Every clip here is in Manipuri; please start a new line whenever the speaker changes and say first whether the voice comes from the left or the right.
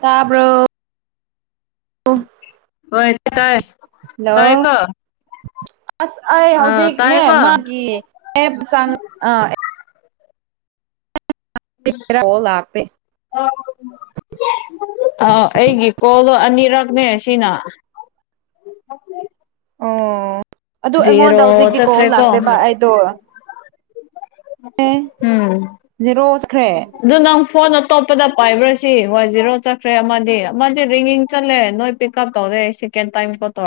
right: ꯇꯕ꯭ꯔꯣ
left: ꯍꯣꯏ ꯇꯥꯏ ꯇꯥꯏꯦ
right: ꯍꯜꯂꯣ
left: ꯀꯣ
right: ꯑꯁ ꯑꯩ ꯍꯧꯖꯤꯛꯅꯦ ꯃꯥꯒꯤ ꯑꯦꯞ ꯆꯥꯡ ꯀꯣꯜ ꯂꯥꯛꯇꯦ
left: [inaudible] ꯑꯥ ꯑꯩꯒꯤ ꯀꯣꯜꯗꯣ ꯑꯅꯤꯔꯛꯅꯦ ꯁꯤꯅ
right: ꯑꯣ ꯑꯗꯨ
left: ꯖꯦꯔꯣ
right: ꯑꯩꯉꯣꯟꯗ ꯍꯧꯖꯤꯛꯇꯤ ꯀꯣꯜ
left: ꯆꯠꯈ꯭ꯔꯦꯀꯣ
right: ꯂꯥꯛꯇꯦꯕ ꯑꯩꯗꯣ
left: ꯎꯝ
right: ꯖꯦꯔꯣ ꯆꯠꯈ꯭ꯔꯦ
left: ꯑꯗꯨ ꯅꯪ ꯐꯣꯟ ꯑꯇꯣꯞꯄꯗ ꯄꯥꯏꯕ꯭ꯔꯥꯁꯤ ꯋꯥꯏ ꯖꯤꯔꯣ ꯆꯠꯈ꯭ꯔꯦ ꯑꯃꯗꯤ ꯑꯃꯗꯤ ꯔꯤꯡꯒꯤꯡ ꯆꯠꯂꯦ ꯅꯣꯏ ꯄꯤꯛꯑꯞ ꯇꯧꯔꯦ ꯁꯦꯀꯦꯟ ꯇꯥꯏꯝ ꯀꯣꯜ [unintelligible]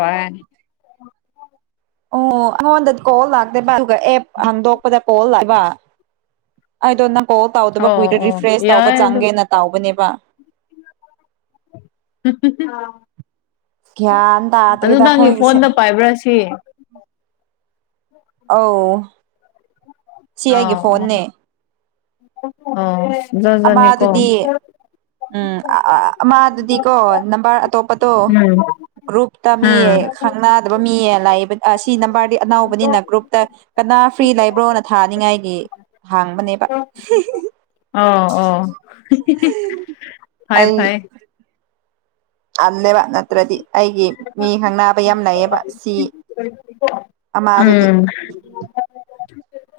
right: ꯑꯣ ꯑꯉꯣꯟꯗꯗꯤ ꯀꯣꯜ ꯂꯥꯛꯇꯦꯕ ꯑꯗꯨꯒ ꯑꯦꯞ ꯍꯥꯟꯗꯣꯛꯄꯗ ꯀꯣꯜ ꯂꯥꯛꯏꯕ ꯑꯩꯗꯣ ꯅꯪ ꯀꯣꯜ ꯇꯧꯗꯕ
left: ꯑꯣ
right: ꯀꯨꯏꯔꯦ
left: ꯑꯣ
right: ꯔꯤꯐ꯭ꯔꯦꯁ ꯇꯧꯕ
left: ꯌꯥꯏ ꯑꯗꯨ
right: ꯆꯪꯒꯦꯅ ꯇꯥꯎꯕꯅꯦꯕ ꯒ꯭ꯌꯥꯟ
left: ꯑꯗꯨ
right: ꯇꯥꯗ꯭ꯔꯦꯗ
left: ꯅꯪꯒꯤ
right: ꯑꯩꯈꯣꯏꯒꯤꯁꯦ
left: ꯐꯣꯟꯗ ꯄꯥꯏꯕ꯭ꯔꯥꯁꯤ
right: ꯑꯧ ꯁꯤ
left: ꯑ
right: ꯑꯩꯒꯤ ꯐꯣꯟꯅꯦ
left: ꯑꯣ ꯖꯥꯖꯅꯤ ꯀꯣ
right: ꯑꯃꯗꯨꯗꯤ ꯎꯝ ꯑꯃꯗꯨꯗꯤꯀꯣ ꯅꯝꯕꯔ ꯑꯇꯣꯞꯄꯗꯣ
left: ꯎꯝ
right: ꯒ꯭ꯔꯨꯞꯇ ꯃꯤ
left: ꯎꯝ
right: ꯈꯪꯅꯗꯕ ꯃꯤꯌꯦ ꯂꯥꯛꯏꯕ ꯁꯤ ꯅꯝꯕꯔꯗꯤ ꯑꯅꯧꯕꯅꯤꯅ ꯒ꯭ꯔꯨꯞ ꯀꯅꯥ ꯐ꯭ꯔꯤ ꯂꯩꯕ꯭ꯔꯣꯅ ꯊꯥꯅꯤꯉꯥꯏꯒꯤ ꯍꯥꯡꯕꯅꯦ
left: ꯑꯣ ꯑꯣ ꯐꯥꯏ
right: ꯑꯩ
left: ꯐꯥꯏ
right: ꯇꯜꯂꯦꯕ ꯅꯠꯇ꯭ꯔꯗꯤ ꯑꯩꯒꯤ ꯃꯤ ꯈꯪꯅꯕ ꯌꯥꯝ ꯂꯩꯩꯌꯦꯕ ꯁꯤ ꯑꯃ ꯑꯗꯨꯗꯤ
left: ꯎꯝ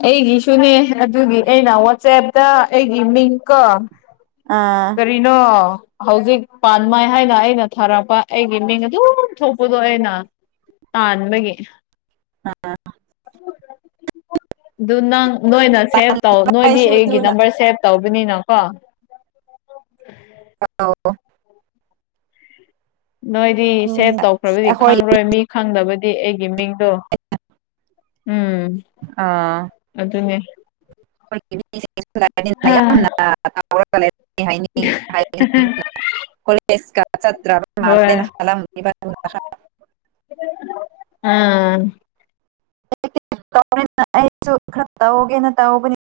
left: ꯑꯩꯒꯤꯁꯨꯅꯦ ꯑꯗꯨꯒꯤ ꯑꯩꯅ ꯋꯥꯆꯦꯞꯇ ꯑꯩꯒꯤ ꯃꯤꯡꯀꯣ
right: ꯑꯥ
left: ꯀꯔꯤꯅꯣ ꯍꯧꯖꯤꯛ ꯄꯥꯟ ꯃꯥꯏ ꯍꯥꯏꯅ ꯑꯩꯅ ꯊꯥꯔꯛꯄ ꯑꯩꯒꯤ ꯃꯤꯡ ꯑꯗꯨꯝ ꯊꯣꯛꯄꯗꯣ ꯑꯩꯅ ꯇꯥꯜꯕꯒꯤ ꯑꯗꯨ ꯅꯪ ꯅꯣꯏꯅ ꯁꯦꯚ ꯇꯧ ꯅꯣꯏꯗꯤ
right: ꯑꯩꯁꯨ
left: ꯑꯩꯒꯤ
right: ꯑꯗꯨꯅ
left: ꯅꯝꯕꯔ ꯁꯦꯚ ꯇꯧꯕꯅꯤꯅ ꯀꯣ
right: ꯑ [unintelligible]
left: ꯅꯣꯏꯗꯤ
right: ꯑꯗꯨꯅꯦ
left: ꯁꯦꯚ ꯇꯧꯈ꯭ꯔꯕꯗꯤ
right: ꯑꯩꯈꯣꯏ
left: ꯈꯪꯔꯣꯏ ꯃꯤ ꯈꯪꯗꯕꯗꯤ ꯑꯩꯒꯤ ꯃꯤꯡꯗꯣ ꯎꯝ
right: ꯑꯥ
left: ꯑꯗꯨꯅꯦ ꯍꯥ
right: ꯍꯥꯏ ꯭ꯔ
left: ꯍꯣꯏ
right: [unintelligible]
left: ꯎꯝ
right: ꯇꯦ ꯑꯩꯁꯨ ꯈꯔ ꯇꯧꯎꯒꯦꯅ ꯇꯧꯍꯒꯅꯦ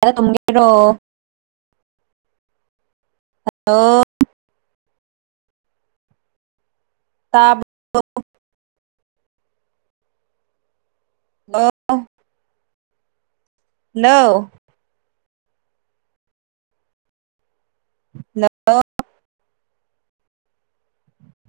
right: ꯇꯒꯦꯔꯣ [unintelligible] ꯑ [inaudible] ꯑ ꯇꯥꯞ ꯅꯧ ꯍꯜꯂꯣ